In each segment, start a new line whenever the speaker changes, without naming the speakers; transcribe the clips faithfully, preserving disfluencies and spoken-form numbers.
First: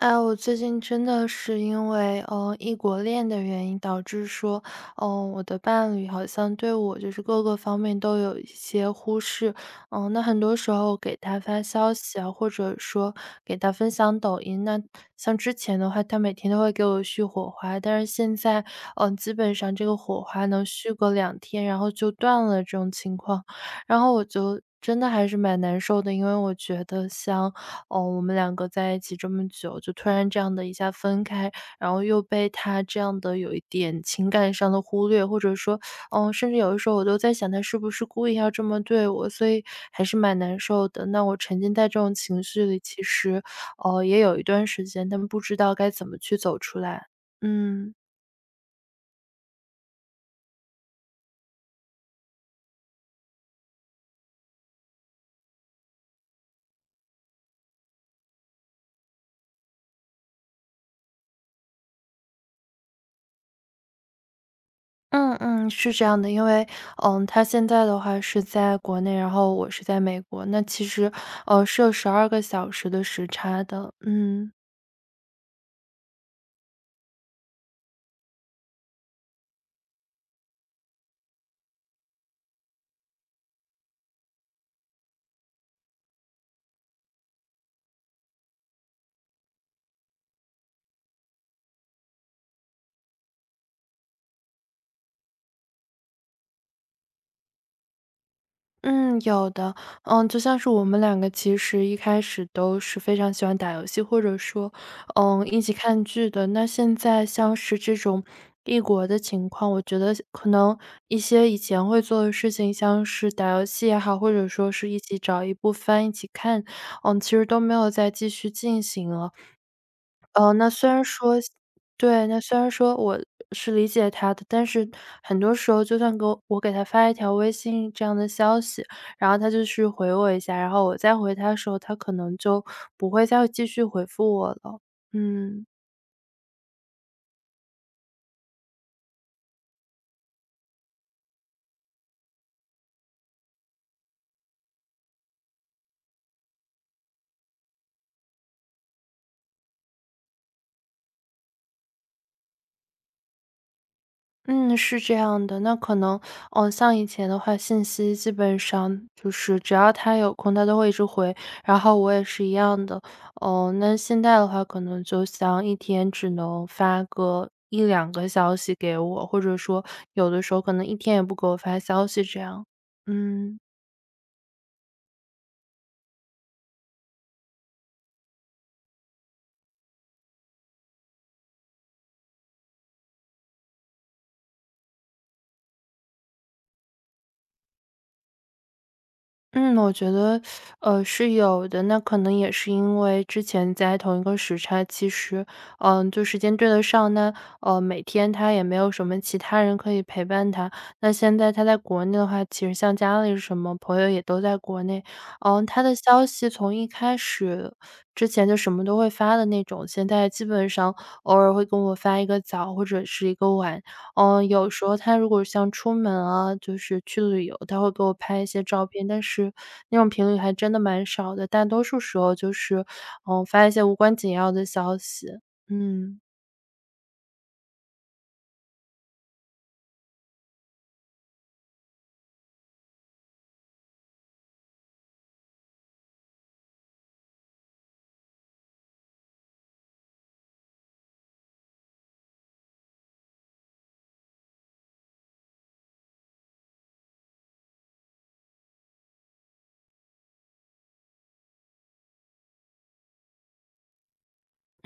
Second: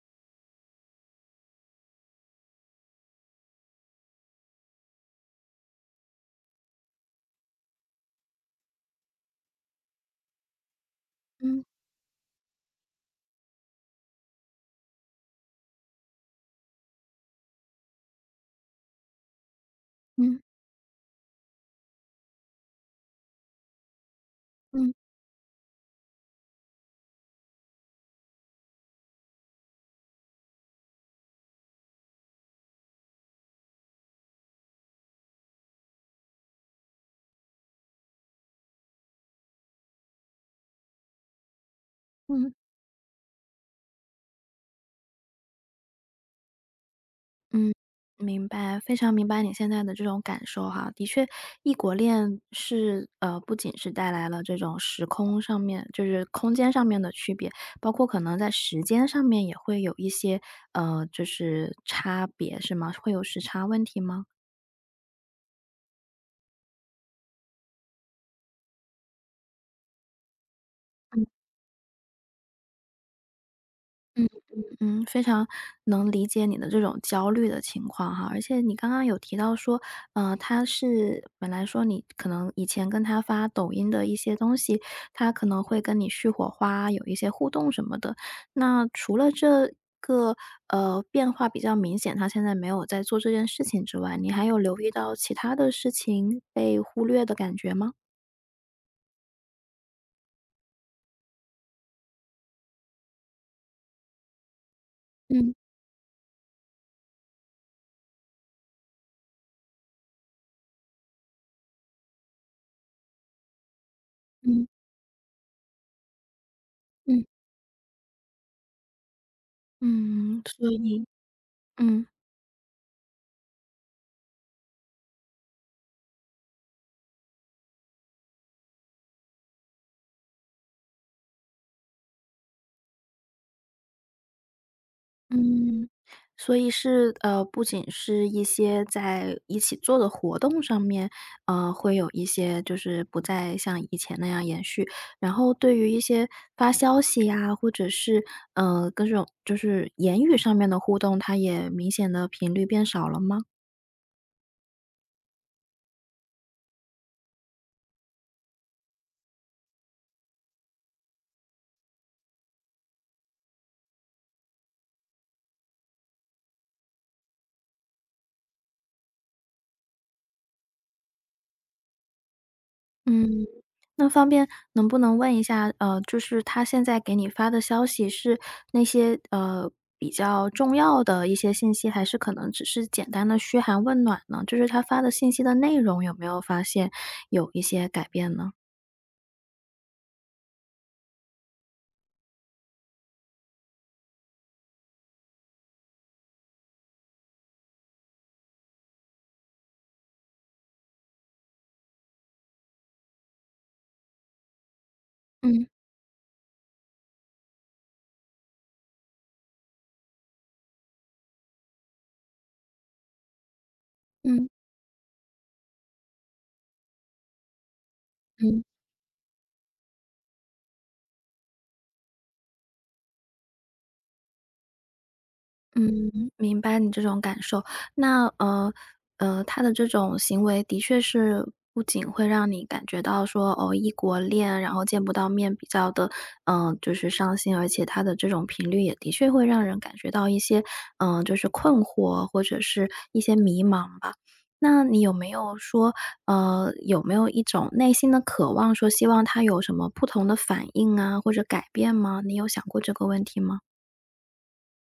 哎，我最近真的是因为，呃，异国恋的原因，导致说，嗯我的伴侣好像对我就是各个方面都有一些忽视。嗯、那很多时候给他发
嗯
消息啊，或者说给他分享抖音，那像之前的话，他每天都会给我续火花，但是现在，嗯、基本上这个火
嗯
花能续个两天，然后就断了这种情况，然后我就。
嗯
真的还是蛮难受的，因为我觉得像哦，我们两个在一起这么久，就突然这样的一下分开，然后又被他这样的有一点情感上的忽略，或者说，嗯，甚至有的时候我都在想他是不是故意要这么对我，所以还是蛮难受的。那我沉浸在这种情
嗯
绪里，其实，呃，也有一段时间，但不知道该怎么去走出来。
嗯，
嗯。
明白，非常明白你现在的这种感受哈。的确，异国恋是呃，不仅是带来了这种时空上面，就是空间上面的区别，包括可能在时间上面也会有一些呃，就是差别，是吗？会有时差问题吗？
嗯嗯，是这样的，因为嗯，他现在的话是在国内，然后我是在美国，那其实呃是有十二个小时的时差的，
嗯。
嗯。
嗯，非常能理解你的这种焦虑的情况哈，而且你刚刚有提到说，呃，他是本来说你可能以前跟他发抖音的一些东西，他可能会跟你续火花，有一些互动什么的。那除了这个呃变化比较明显，他现在没有在做这件事情之外，你还有留意到其他的事情被忽略的感觉吗？
嗯，有的。嗯，就像是我们两个其实一开始都是非常喜欢打游戏，或者说，嗯，
嗯
一起看剧的。那现在像是这种异国的情况，我觉得可能一些以前会做的事情，像是打游戏也好，或者
嗯
说是一起找一部番一起看，嗯，
嗯
其实都没有再继续进行了。
嗯，
哦，那
所
虽
以
然说
嗯。
对，那虽然说我是理解他的，但是很多时候就算给我我给他发一条微信这样的消息，然后他就是回我一下，然后我再回他的时候，他可能就不会再继续回复我了。嗯。
嗯，所以是呃，不仅是一些在一起做的活动上面，呃，会有一些就是不再像以前那样延续。然后对于一些发消息呀，或者是呃，各种就是言语上面的互动，它也明显的频率变少了吗？
嗯，是这样的。那可能，哦，像以前的话，信息基本上就是只要他有空，他都会一直回，然后我也是一样的。哦，那现在的话，可能就像一天只能发个一两个消息给我，或者说有的时候可能一天也不给我发消息这样。
嗯，
嗯。
那方便能不能问一下，呃，就是他现在给你发的消息是那些，呃，比较重要的一些信息，还是可能只是简单的嘘寒问暖呢？就是他发的信息的内容有没有发现有一些改变呢？
嗯，我觉得，呃，是有的。那可能也是因为之前在同一个时差，其实，嗯、就时间对得上。那呃，每天他也没有什么其他人可以陪伴他。那现在他在国内的话，其实像家里什么朋友也都在国内。嗯、
嗯
他的消息从一开始之前就什么都会发的那种，现在基本上偶尔会跟我发一个早或者是一个晚。嗯，呃
嗯
有时候他如果像出门啊，就是去旅游，他会给我拍一些
嗯。
照片，但是那种频率还真的蛮少的，大多数时候就是，嗯、发一些无关紧要的消息。嗯。
嗯，明白你这种感受。那呃呃，他的这种行为的确是不仅会让你感觉到说哦，异国恋，然后见不到面比较的，嗯、就是伤心，而且他的这种频率也的确会让人感觉到一些，嗯、就是困惑或者是一些迷茫吧。那你有没有说，呃，有没有一种内心的渴望，说希望他有什么不同的反应啊，或者改变吗？你有想过这个问题吗？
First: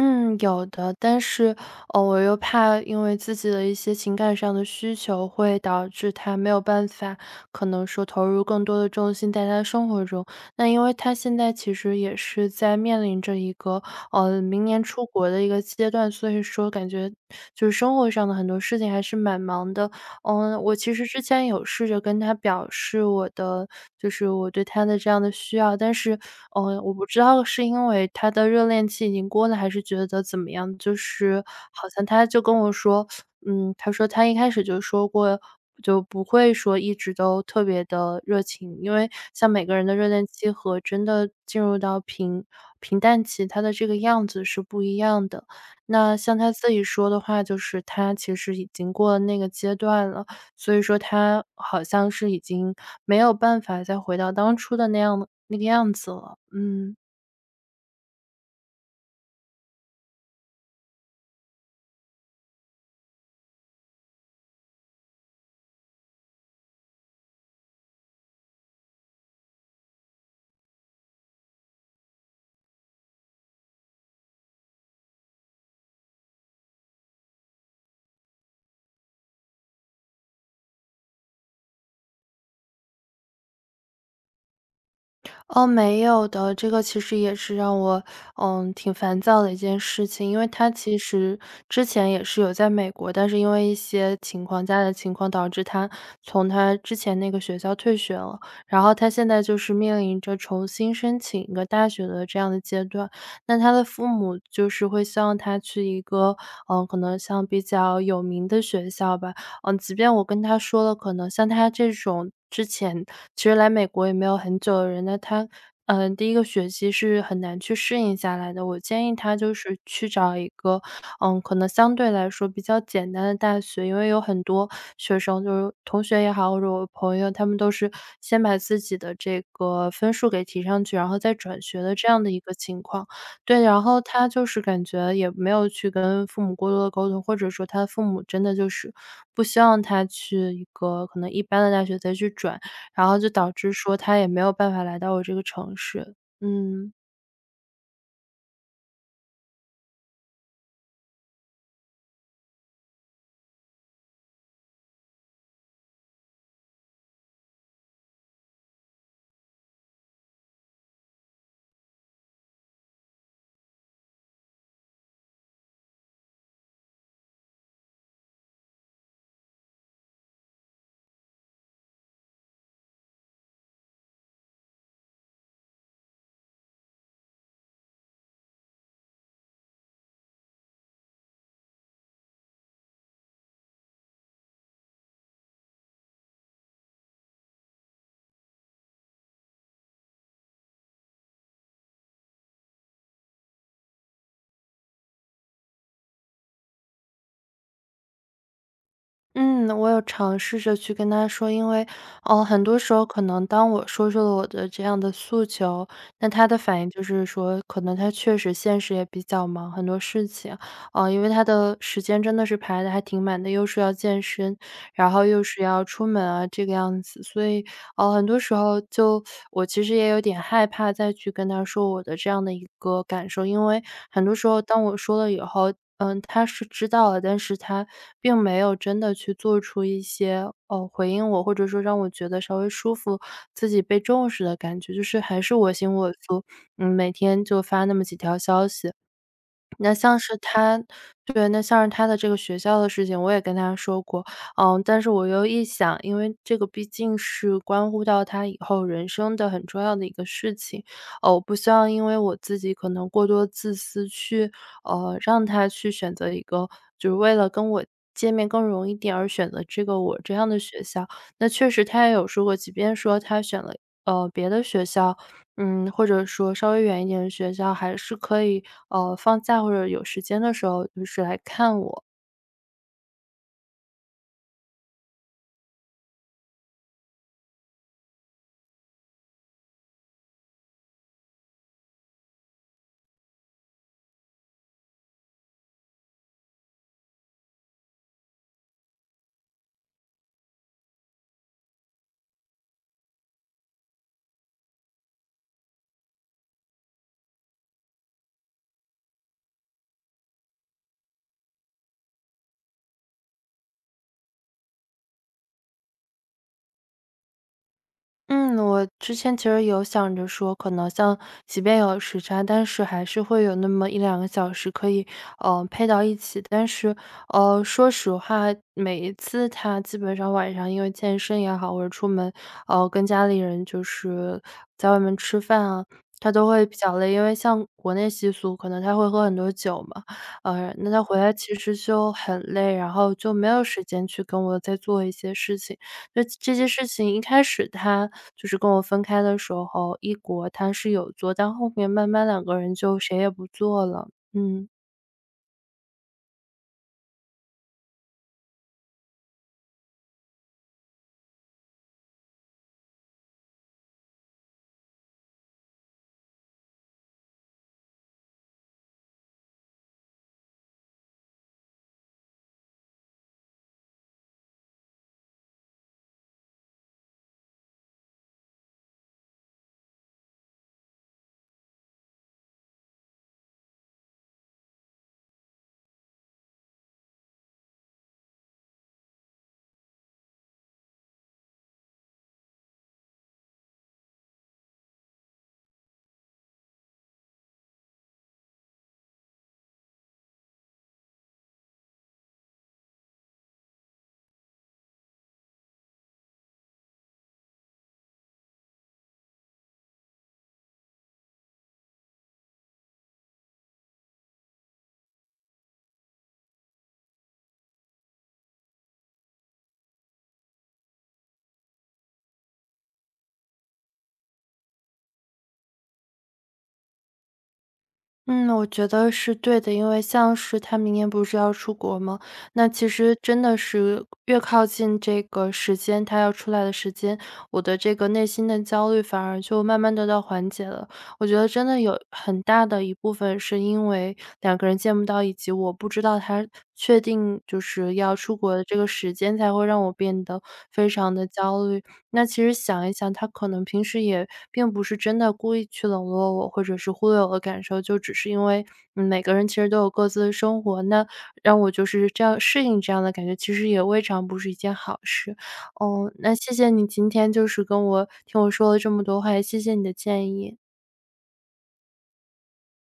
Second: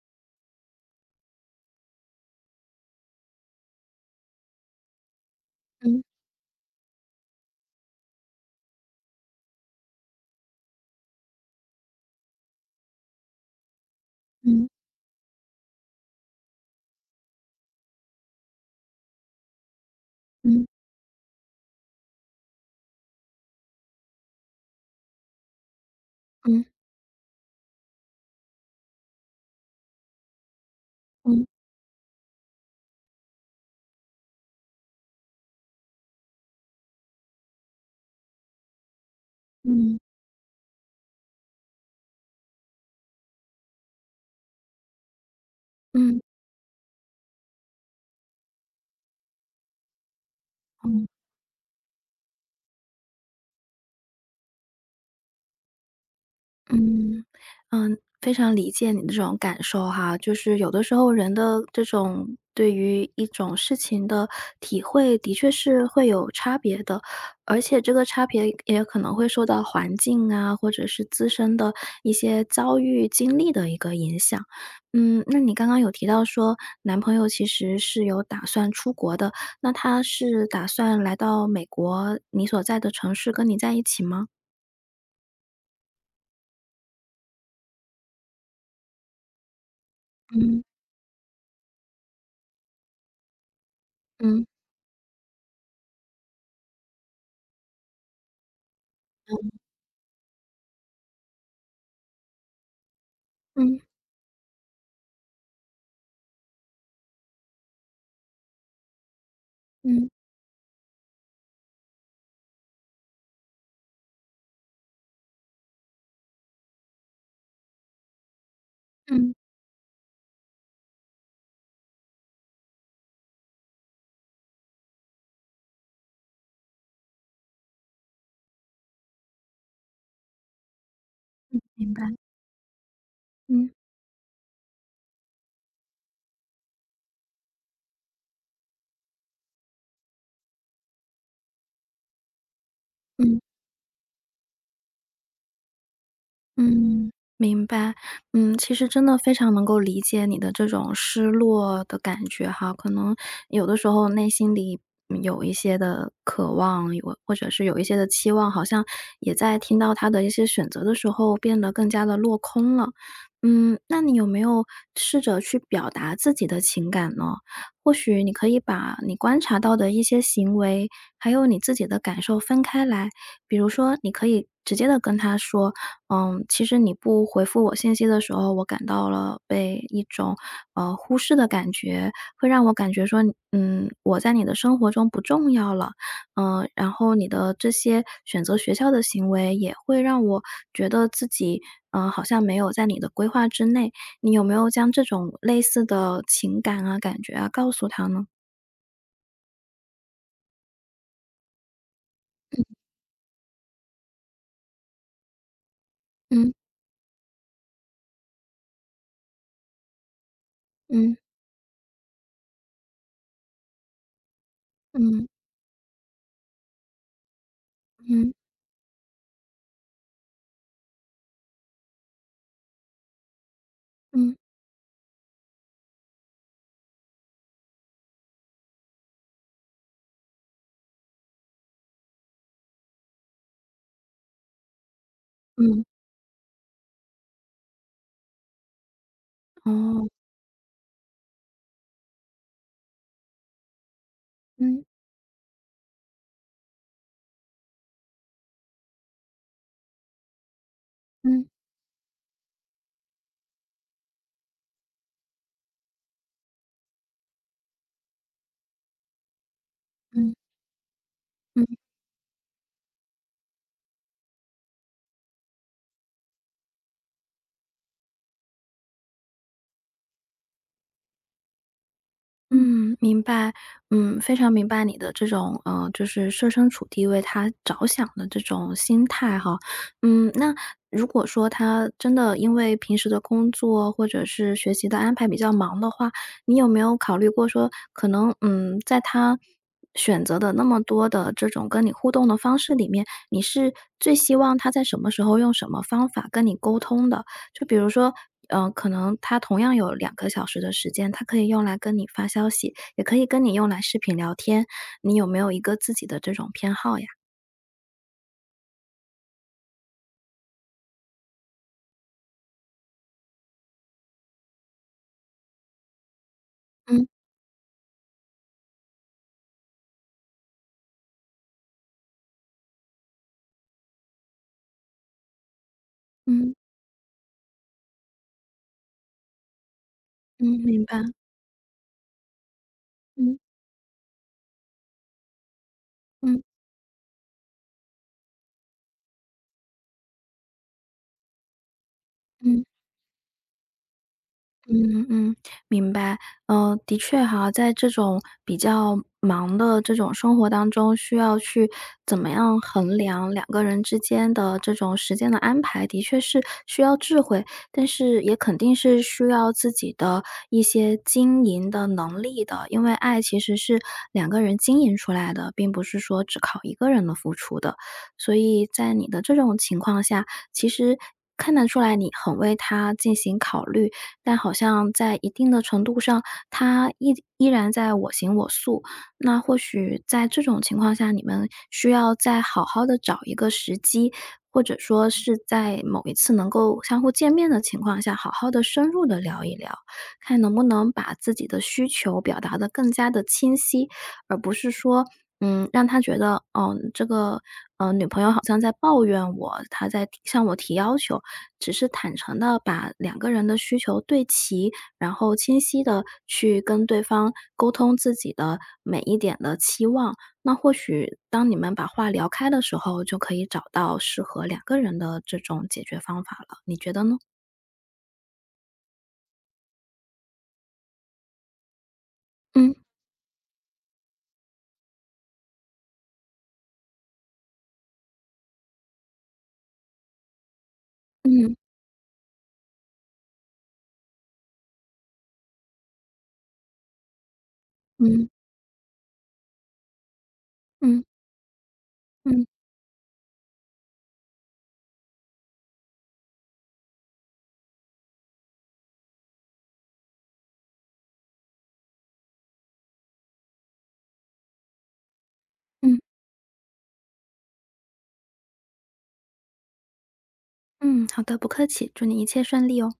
嗯，有的，但是，呃，我又怕因为自己的一些情感上的需求，会导
嗯
致他没有办法，可能说投入更多的重心在他的生活中。那因为他现在其实也是在面临着一个，呃，明
嗯
年出国的一个阶段，所以说感觉就是生活上的很多事情还是蛮忙的。嗯，
嗯。
我其实之前有试着跟他表示我的就是我对他的这样的需要，但是，
嗯
嗯，我不知道是因为他的热恋期已经过了，还是觉得怎么样，就是
嗯
好像他就跟我说，嗯，他说他一开始就说过，就不会说一直都特别的热情，因为像每个人的
嗯
热恋期和真的进入到平平淡期，他的这个样子是不一样的。那
嗯
像他自己说的话，就是他其实已经过了那个阶段了，所以说
嗯
他好像是已经没有办法再回到当初的那样那个样子了。嗯。
嗯嗯，非常理解你的这种感受哈。就是有的时候人的这种对于一种事情的体会，的确是会有差别的，而且这个差别也可能会受到环境啊，或者是自身的一些遭遇经历的一个影响。嗯，那你刚刚有提到说，男朋友其实是有打算出国的，那他是打算来到美国你所在的城市跟你在一起吗？
哦，没有的，这个其实也是让我，嗯，挺烦躁的一件事情。因为
嗯
他其实之前也是有在美国，但是因为一些情
嗯
况家里的情况导致他从他之前那个学校退学了，然后他现在就是面临着重新申请一个大学的这样的阶段。那他
嗯
的父母就是会希望他去一个，嗯，可能像比较有名的学校吧，嗯，即
嗯
便我跟他说了，可能像他这种之前其实来美国也没有很久的人，那他嗯，呃第一个学期是很难去适应下来的。我建议
嗯
他就是去找一个，嗯，可能相对来说比较简单的大学，因为有很多学生，就是同学也好，或者我朋友，他们都是先把自己的这个分数给提上去，然后再转学的这样的一个情况。对，
嗯
然后他就是感觉也没有去跟父母过多的沟通，或者说他的父母真的就是不希望他去一个可能一般的大学再去转，然后就
嗯。
导致说他也没有办法来到我这个城市，嗯。
嗯，明白。嗯，其实真的非常能够理解你的这种失落的感觉哈，可能有的时候内心里嗯有一些的渴望，有或者是有一些的期望，好像也在听到他的一些选择的时候变得更加的落空了。嗯，那你有没有试着去表达自己的情感呢？或许你可以把你观察到的一些行为，还有你自己的感受分开来。比如说，你可以直接的跟他说嗯，其实你不回复我信息的时候，我感到了被一种，呃，忽视的感觉，会让我感觉说，嗯，我在你的生活中不重要了。嗯，然后你的这些选择学校的行为也会让我觉得自己，呃，好像没有在你的规划之内。你有没有将这种类似的情感啊、感觉啊告诉他呢？
嗯，我有尝试着去跟他说，因为，哦，很多
嗯
时候可能当我说出了我的这样的诉求，那他
嗯
的反应就是说，可能他确实现实也比较忙，很多事情，啊，
嗯
因为他的时间真的是排的还挺满的，又是要健身，然后
嗯
又是要出门啊，这个样子，所以，呃，很
嗯
多时候就我其实也有点害怕再去跟他说我的这样的一个感受，因为很
嗯
多时候当我说了以后，嗯，他是知道了，但是他并没有真的去做出一些呃回应我，或者说让我觉得稍微舒服、自己被重视的感觉，就是还是我
嗯，
行我素，嗯，每天就发那么几条消息，那
哦，
像是他对，那像是他的这个学校的事情，我也跟他说过。嗯，
嗯
但是我又一想，因为这个毕竟是关乎到他以后人生的很重要的一个事情，呃，我
嗯
不希望因为我自己可能过多自私去，呃，让他去选择一个，就是为了跟我见面更容易点而选择这个我
嗯
这样的学校。那
嗯。
确实他也有说过，即便说他选了，呃，别的学校，嗯，或者说稍微远一点的学校还是可以，呃，放假或者有时间的时候，就是来看我。
嗯，明白，嗯，非常明白你的这种，呃，就是设身处地为他着想的这种心态哈。嗯，那如果说他真的因为平时的工作或者是学习的安排比较忙的话，你有没有考虑过说，可能，嗯，在他选择的那么多的这种跟你互动的方式里面，你是最希望他在什么时候用什么方法跟你沟通的？就比如说，呃，可能他同样有两个小时的时间，他可以用来跟你发消息，也可以跟你用来视频聊天，你有没有一个自己的这种偏好呀？
嗯，我之前其实有想着说，可能像即便有时差，但是还是会有那么一两个小时可以，呃，配到一起。但是，
嗯，
呃，说实话，每一次他基本上晚上因为健身也好，或者出门，呃，跟家里人就是在外面吃饭啊，他都
嗯，
会比较累。因为像国内习俗，可能他会喝很多酒嘛，
嗯，
呃，
明
那
白，
他回来其实就很累，然后就
嗯，
没有时间去跟我再做一些事情。这
嗯，
这些事情一开始他就是跟我分开的时候，异国他是有做，但后面慢慢两个
嗯。
人就谁也不做了。嗯。
嗯嗯，明白。呃，的确哈，在这种比较忙的这种生活当中，需要去怎么样衡量两个人之间的这种时间的安排，的确是需要智慧，但是也肯定是需要自己的一些经营的能力的。因为爱其实是两个人经营出来的，并不是说只靠一个人的付出的。所以在你的这种情况下，其实看得出来你很为他进行考虑。但好像在一定的程度上，他依依然在我行我素。那或许在这种情况下，你们需要再好好的找一个时机，或者说是在某一次能够相互见面的情况下，好好的深入的聊一聊，看能不能把自己的需求表达的更加的清晰，而不是说，嗯，让他觉得，哦，这个，呃，女朋友好像在抱怨我，她在提向我提要求，只是坦诚的把两个人的需求对齐，然后清晰的去跟对方沟通自己的每一点的期望。那或许当你们把话聊开的时候，就可以找到适合两个人的这种解决方法了，你觉得呢？
嗯，我觉得是对的，因为像是他明年不是要出国吗？那
嗯，
其实真的是越靠近这个时间，他要出来的时间，我的这个内心的焦虑反而就慢慢得到缓解了。我觉得
嗯，
真的有很大的一部分是因为两个人见不到，以及我不知道他确定就是要
嗯，
出国的这个时间，才会让我变得非
嗯，
常的焦虑。那其
嗯，
实想一想，他可能平时也并不是真的故意去冷落我，或者是忽略我的感受，就只是因为，嗯每个人其实都有各自的生活，那让我就是这样适应这样的感觉，其实也未尝不是一件好事。
嗯，
哦，那谢谢你今天就是跟我听我说了这么多话，也谢谢你的建议。
嗯，好的，不客气，祝你一切顺利哦。